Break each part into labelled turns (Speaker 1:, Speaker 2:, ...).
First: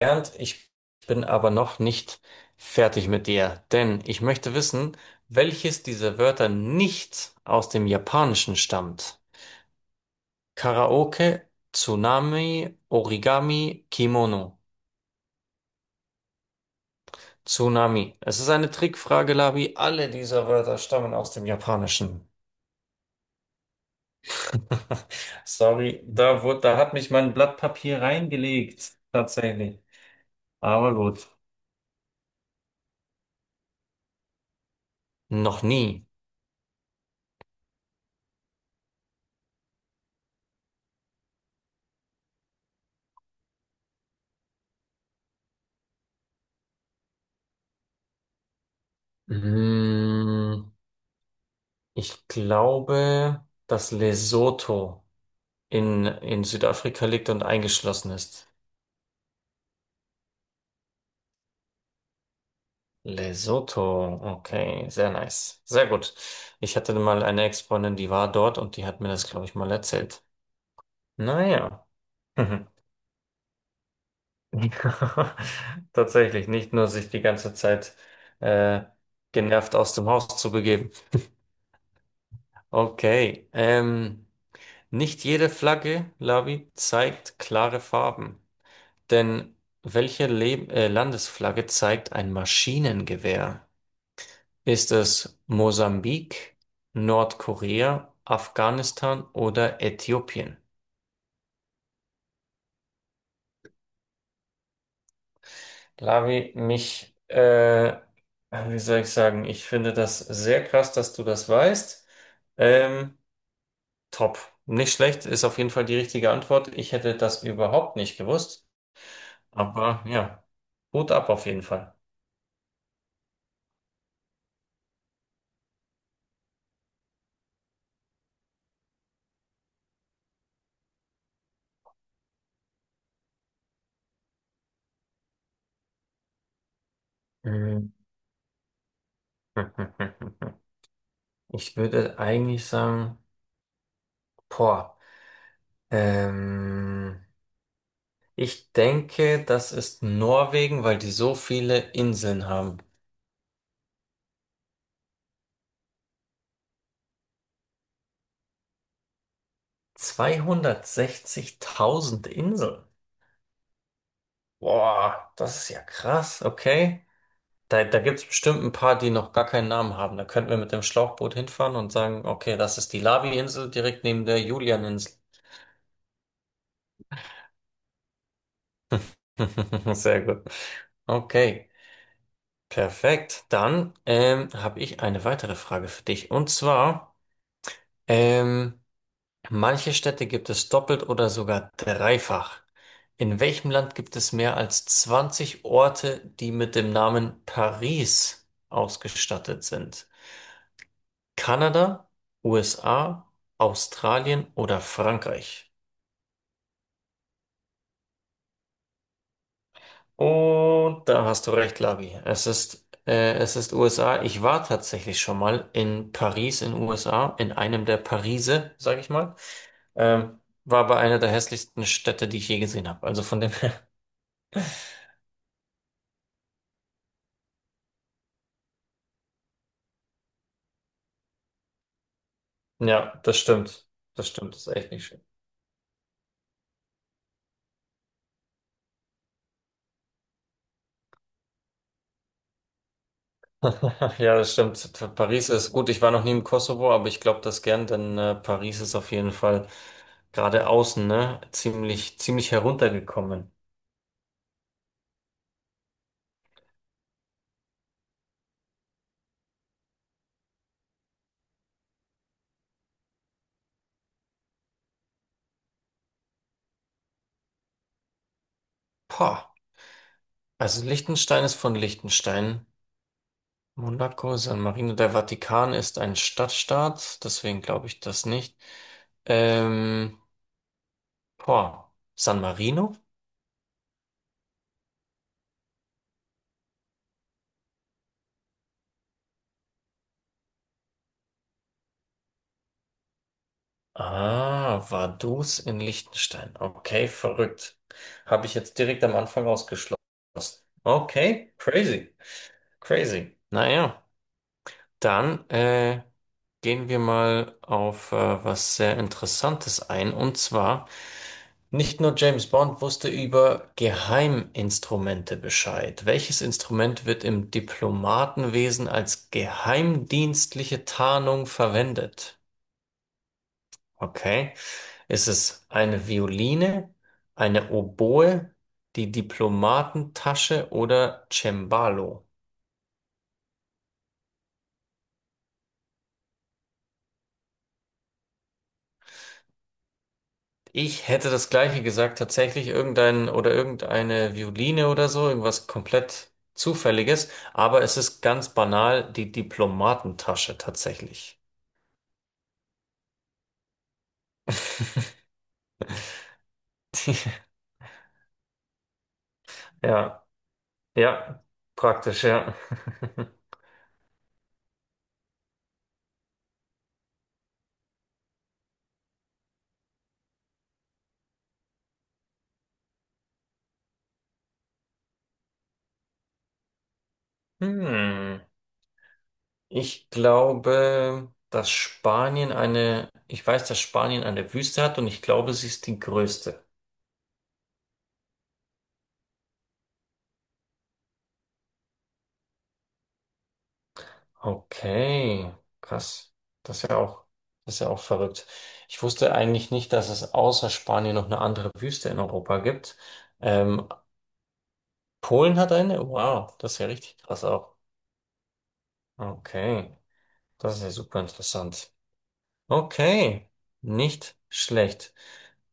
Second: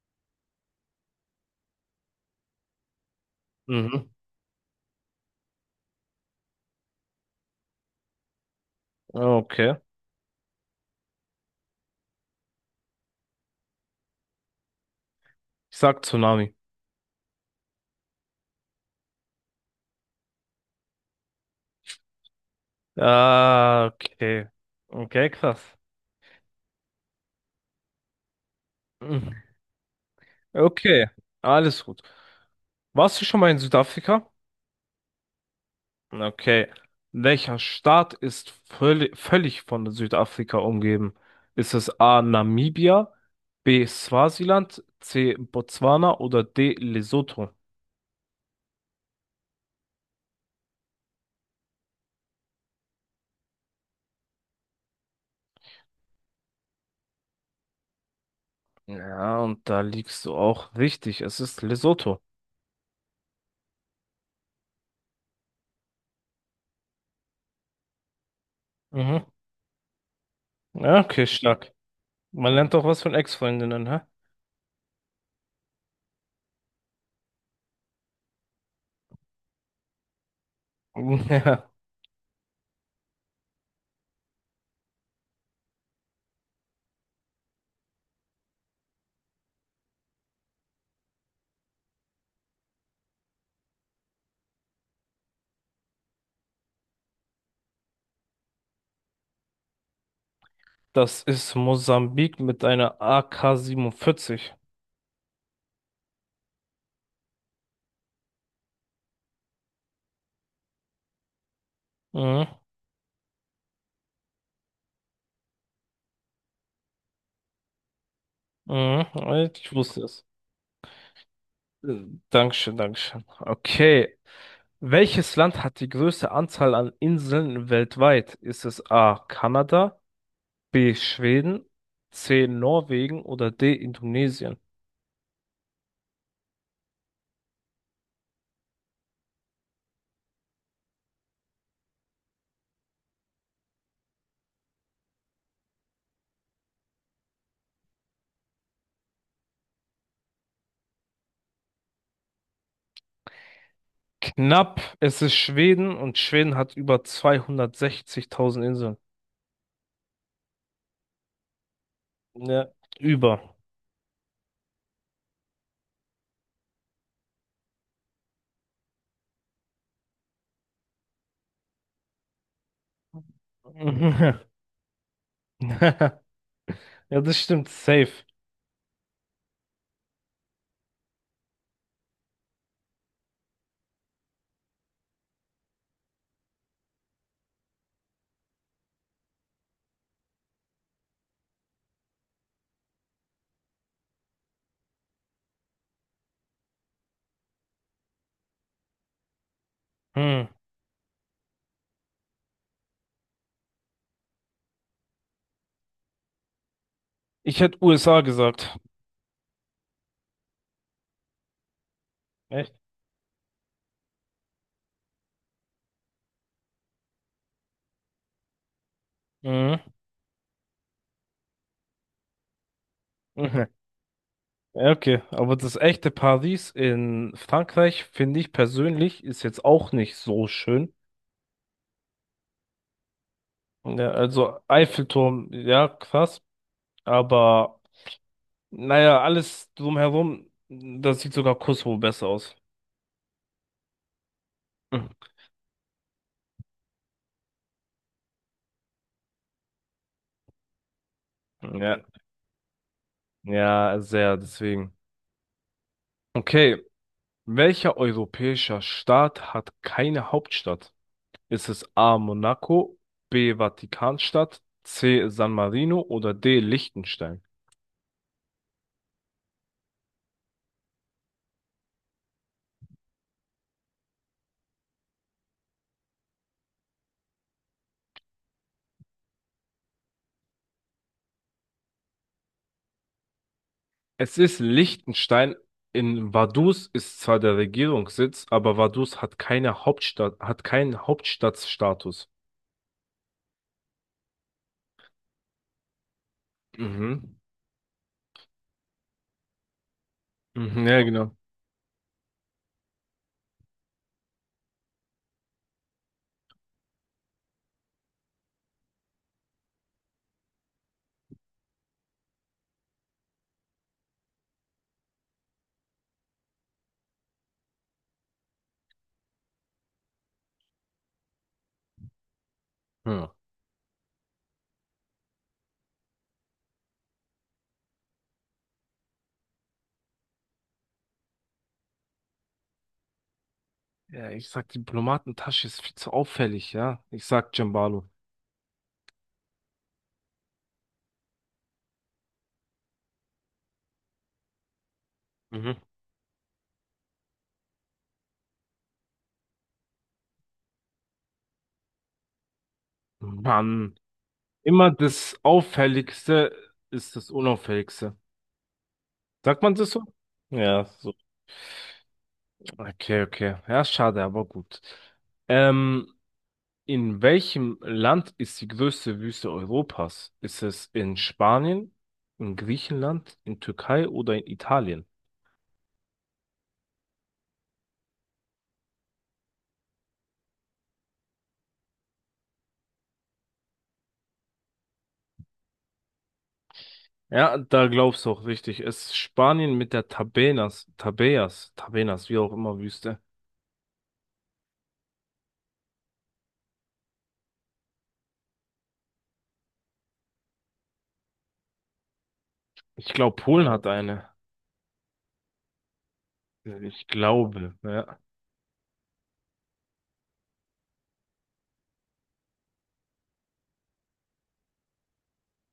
Speaker 1: Bernd, ich bin aber noch nicht fertig mit dir, denn
Speaker 2: Mhm.
Speaker 1: ich möchte wissen, welches dieser Wörter nicht aus dem Japanischen stammt.
Speaker 2: Okay.
Speaker 1: Karaoke, Tsunami, Origami, Kimono.
Speaker 2: Ich sag Tsunami.
Speaker 1: Tsunami. Es ist eine Trickfrage, Labi. Alle dieser Wörter stammen aus dem Japanischen.
Speaker 2: Ah, okay. Okay, krass.
Speaker 1: Sorry, da hat mich mein Blatt Papier reingelegt,
Speaker 2: Mhm.
Speaker 1: tatsächlich. Aber
Speaker 2: Okay,
Speaker 1: gut.
Speaker 2: alles gut. Warst du schon mal in Südafrika?
Speaker 1: Noch nie.
Speaker 2: Okay. Welcher Staat ist völlig, völlig von Südafrika umgeben? Ist es A. Namibia, B. Swasiland, C. Botswana oder D. Lesotho?
Speaker 1: Mm. Ich glaube, dass Lesotho in Südafrika liegt und eingeschlossen ist.
Speaker 2: Ja, und da liegst du auch richtig. Es ist Lesotho.
Speaker 1: Lesotho, okay, sehr nice. Sehr gut. Ich hatte mal eine Ex-Freundin, die war dort und die hat mir
Speaker 2: Mhm.
Speaker 1: das, glaube ich, mal erzählt.
Speaker 2: Ja, okay, stark.
Speaker 1: Naja.
Speaker 2: Man
Speaker 1: Mhm.
Speaker 2: lernt doch was von Ex-Freundinnen, hä?
Speaker 1: Tatsächlich, nicht nur sich die ganze Zeit äh, genervt aus dem Haus zu begeben.
Speaker 2: Ja,
Speaker 1: Okay. Nicht jede Flagge, Lavi, zeigt klare Farben. Denn welche Le Landesflagge zeigt ein Maschinengewehr? Ist es Mosambik, Nordkorea, Afghanistan oder Äthiopien?
Speaker 2: das ist Mosambik mit einer AK-47.
Speaker 1: Lavi, wie soll ich sagen, ich finde das sehr krass, dass du das weißt.
Speaker 2: Mhm.
Speaker 1: Ähm, top. Nicht schlecht, ist auf jeden Fall die richtige Antwort. Ich hätte das überhaupt nicht gewusst.
Speaker 2: Mhm. Ich wusste
Speaker 1: Aber
Speaker 2: es.
Speaker 1: ja, gut ab auf jeden Fall.
Speaker 2: Äh, Dankeschön, Dankeschön. Okay. Welches Land hat die größte Anzahl an Inseln weltweit? Ist es A. Kanada, B. Schweden, C. Norwegen oder D. Indonesien?
Speaker 1: Mhm. Ich würde eigentlich sagen. Boah, ähm, ich denke, das ist Norwegen, weil die so viele Inseln haben.
Speaker 2: Knapp, es ist Schweden und Schweden hat über 260.000 Inseln.
Speaker 1: 260.000
Speaker 2: Ja,
Speaker 1: Inseln.
Speaker 2: über.
Speaker 1: Boah, das ist ja krass, okay. Da gibt es bestimmt ein paar, die noch gar keinen Namen haben. Da könnten wir mit dem Schlauchboot hinfahren und sagen, okay, das ist die lavi insel direkt neben der Julian-Insel.
Speaker 2: Ja, das stimmt, safe.
Speaker 1: Sehr gut. Okay, perfekt. Dann habe ich eine weitere Frage für dich. Und zwar, ähm, manche Städte gibt es doppelt oder sogar dreifach. In welchem Land gibt es mehr als 20 Orte, die mit dem Namen Paris ausgestattet sind?
Speaker 2: Hm.
Speaker 1: Kanada, USA, Australien oder Frankreich?
Speaker 2: Ich hätte USA gesagt.
Speaker 1: Und da hast du recht, Labi. Es
Speaker 2: Echt?
Speaker 1: ist, äh, es ist USA. Ich war tatsächlich schon mal in Paris in USA, in einem der Parise, sag ich mal.
Speaker 2: Mhm.
Speaker 1: War aber einer der hässlichsten Städte, die ich je gesehen habe. Also von dem.
Speaker 2: Mhm. Ja, okay, aber das echte Paris in Frankreich, finde ich persönlich, ist jetzt auch nicht so schön.
Speaker 1: Ja, das stimmt.
Speaker 2: Ja,
Speaker 1: Das stimmt,
Speaker 2: also
Speaker 1: das ist echt nicht schön.
Speaker 2: Eiffelturm, ja, krass, aber naja, alles drumherum, das sieht sogar Kosovo besser aus.
Speaker 1: Ja, das stimmt.
Speaker 2: Mhm.
Speaker 1: Paris ist gut. Ich war noch nie im Kosovo, aber ich glaube das gern, denn Paris ist auf jeden Fall gerade außen, ne,
Speaker 2: Ja,
Speaker 1: ziemlich heruntergekommen.
Speaker 2: ja, sehr, deswegen. Okay, welcher europäischer Staat hat keine Hauptstadt? Ist es A. Monaco, B. Vatikanstadt, C. San Marino oder D. Liechtenstein?
Speaker 1: Pah. Also Liechtenstein ist von Liechtenstein. Monaco, San Marino, der Vatikan ist ein Stadtstaat, deswegen glaube ich das nicht. Ähm, boah, San Marino?
Speaker 2: Es ist Liechtenstein. In Vaduz ist zwar der Regierungssitz, aber Vaduz hat keine Hauptstadt, hat keinen Hauptstadtstatus.
Speaker 1: Ah, Vaduz in Liechtenstein. Okay,
Speaker 2: Mhm.
Speaker 1: verrückt. Habe ich jetzt direkt am Anfang ausgeschlossen.
Speaker 2: Mhm, ja, genau.
Speaker 1: Okay, crazy, crazy. Naja, dann gehen wir mal auf was sehr Interessantes ein. Und zwar, nicht nur James Bond wusste über Geheiminstrumente Bescheid. Welches Instrument wird im Diplomatenwesen als geheimdienstliche Tarnung verwendet?
Speaker 2: Ja.
Speaker 1: Okay. Ist es eine Violine, eine Oboe, die Diplomatentasche oder Cembalo?
Speaker 2: Ja, ich sag, Diplomatentasche ist viel zu auffällig, ja. Ich sag Cembalo.
Speaker 1: Ich hätte das Gleiche gesagt, tatsächlich irgendein oder irgendeine Violine oder so, irgendwas
Speaker 2: Mhm.
Speaker 1: komplett Zufälliges, aber es ist ganz banal die Diplomatentasche tatsächlich.
Speaker 2: Mann. Immer das Auffälligste
Speaker 1: Die,
Speaker 2: ist das Unauffälligste. Sagt man das so?
Speaker 1: ja,
Speaker 2: Ja, so.
Speaker 1: ja, praktisch, ja.
Speaker 2: Okay, okay. Ja, schade, aber gut. Ähm, in welchem Land ist die größte Wüste Europas? Ist es in Spanien, in Griechenland, in Türkei oder in Italien?
Speaker 1: Hm. Ich glaube, dass Spanien eine, ich weiß, dass Spanien eine Wüste hat und ich glaube, sie ist die größte.
Speaker 2: Ja, da glaubst du auch richtig. Es ist Spanien mit der Tabenas, Tabeas, Tabenas, wie auch immer Wüste.
Speaker 1: Okay, krass. Das ist ja auch, das ist ja auch verrückt. Ich wusste eigentlich nicht, dass es außer Spanien noch eine andere Wüste in Europa gibt.
Speaker 2: Ich glaube, Polen hat
Speaker 1: Ähm,
Speaker 2: eine.
Speaker 1: Polen hat eine? Wow, das ist ja
Speaker 2: Ich
Speaker 1: richtig krass
Speaker 2: glaube,
Speaker 1: auch.
Speaker 2: ja.
Speaker 1: Okay, das ist ja super interessant. Okay, nicht schlecht.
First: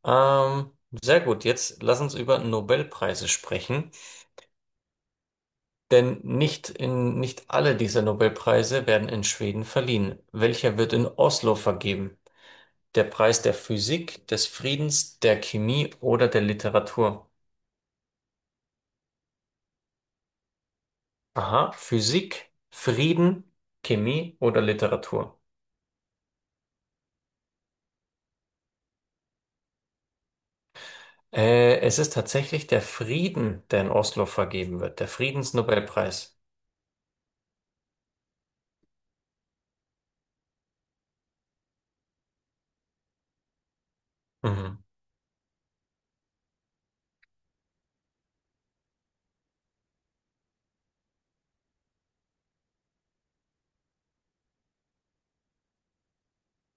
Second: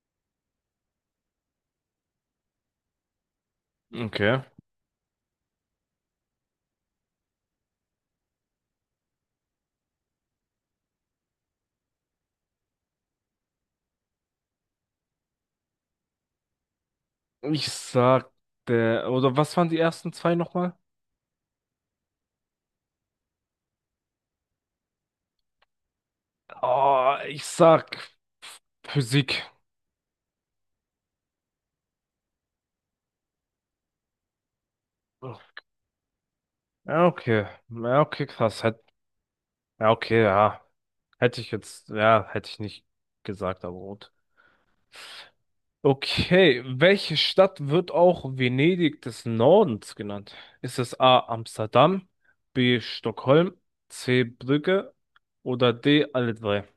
Speaker 1: Ähm, sehr gut, jetzt lass uns über Nobelpreise sprechen.
Speaker 2: Okay.
Speaker 1: Denn nicht alle dieser Nobelpreise werden in Schweden verliehen. Welcher wird in Oslo vergeben? Der Preis der Physik, des Friedens, der Chemie oder der Literatur?
Speaker 2: Ich sag, oder was waren die ersten zwei nochmal?
Speaker 1: Aha, Physik, Frieden, Chemie oder Literatur?
Speaker 2: Oh, ich sag Physik.
Speaker 1: Es ist tatsächlich der Frieden, der in Oslo vergeben wird, der
Speaker 2: Oh.
Speaker 1: Friedensnobelpreis.
Speaker 2: Ja, okay. Ja, okay, krass. Hätt, ja, okay, ja. Hätte ich jetzt, ja, hätte ich nicht gesagt, aber gut.
Speaker 1: Mhm.
Speaker 2: Okay, welche Stadt wird auch Venedig des Nordens genannt? Ist es A. Amsterdam, B. Stockholm, C. Brügge oder D. alle drei?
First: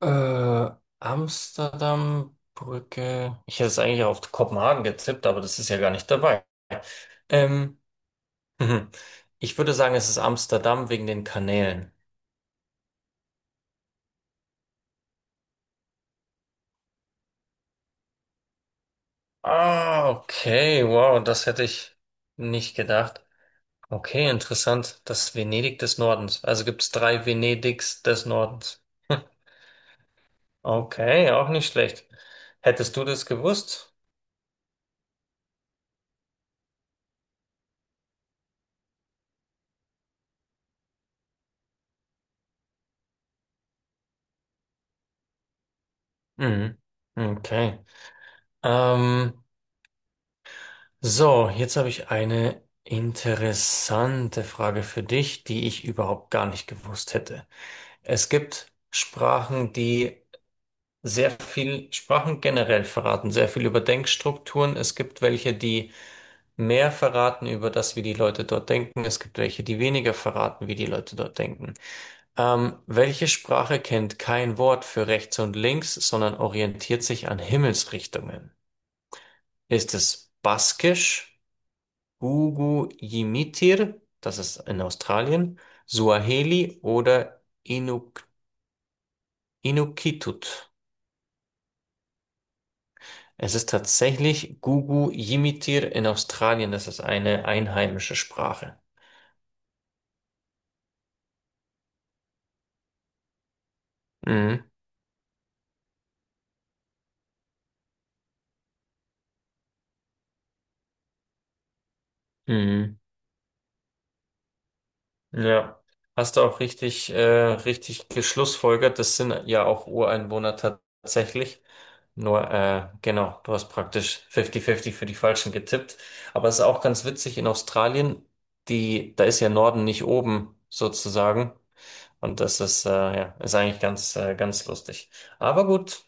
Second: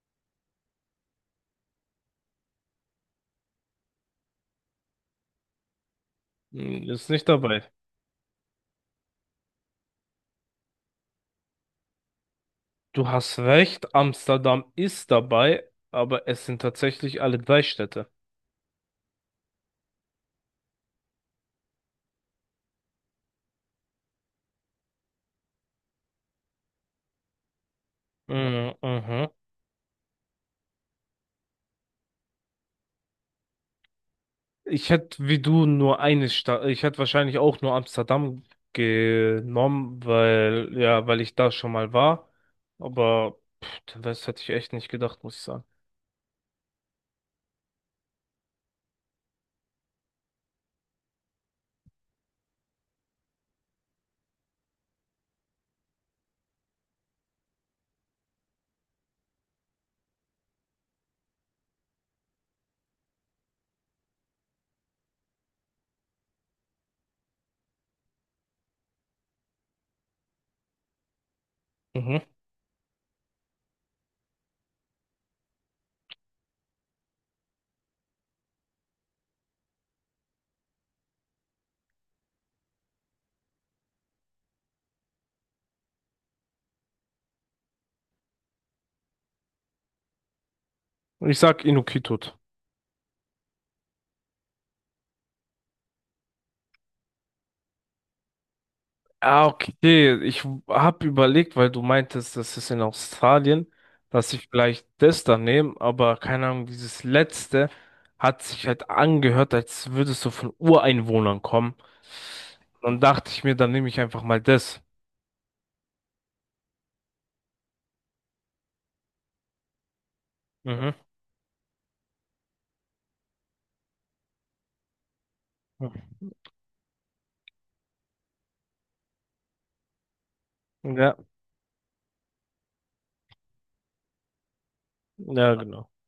Speaker 1: Äh, Amsterdam, Brücke. Ich hätte es eigentlich auf Kopenhagen getippt, aber das ist ja gar nicht dabei.
Speaker 2: Hm, ist nicht dabei.
Speaker 1: Ähm, Mhm. Ich würde sagen, es ist Amsterdam wegen den Kanälen.
Speaker 2: Du hast recht, Amsterdam ist dabei, aber es sind tatsächlich alle drei Städte.
Speaker 1: Ah, okay, wow, das hätte ich nicht gedacht. Okay, interessant. Das Venedig des Nordens. Also gibt es drei Venedigs des
Speaker 2: Mhm,
Speaker 1: Nordens.
Speaker 2: mhm.
Speaker 1: Okay, auch nicht schlecht. Hättest du das gewusst?
Speaker 2: Ich hätte wie du nur eine Stadt, ich hätte wahrscheinlich auch nur Amsterdam genommen, weil, ja, weil ich da schon mal war. Aber pff, den Rest hätte ich echt nicht gedacht, muss ich sagen.
Speaker 1: Mhm. Okay. Ähm, so, jetzt habe ich eine interessante Frage für dich, die ich überhaupt gar nicht gewusst hätte. Es gibt Sprachen, die sehr viel Sprachen generell verraten, sehr viel über Denkstrukturen. Es gibt welche, die mehr verraten über das, wie die Leute dort denken. Es gibt welche, die weniger verraten, wie die Leute dort denken.
Speaker 2: Mhm.
Speaker 1: Welche Sprache kennt kein Wort für rechts und links, sondern orientiert sich an Himmelsrichtungen? Ist es Baskisch, Gugu Yimitir, das ist in Australien, Suaheli oder Inukitut?
Speaker 2: Ich sag Inukjuat.
Speaker 1: Es ist tatsächlich Gugu Yimitir in Australien. Das ist eine einheimische Sprache.
Speaker 2: Ah, okay. Ich habe überlegt, weil du meintest, das ist in Australien, dass ich
Speaker 1: Mhm.
Speaker 2: vielleicht das dann nehme, aber keine Ahnung, dieses letzte hat sich halt angehört, als würdest du von Ureinwohnern kommen.
Speaker 1: Mhm.
Speaker 2: Dann dachte ich mir, dann nehme ich einfach mal das.
Speaker 1: Ja. Hast du auch richtig geschlussfolgert. Das sind ja auch Ureinwohner
Speaker 2: Mhm.
Speaker 1: tatsächlich. Nur, genau, du hast praktisch 50-50 für die Falschen getippt. Aber es ist auch ganz witzig, in Australien, die, da ist ja Norden nicht oben,
Speaker 2: Ja,
Speaker 1: sozusagen. Und das ist, ja, ist eigentlich ganz lustig.
Speaker 2: ja,
Speaker 1: Aber
Speaker 2: genau.
Speaker 1: gut,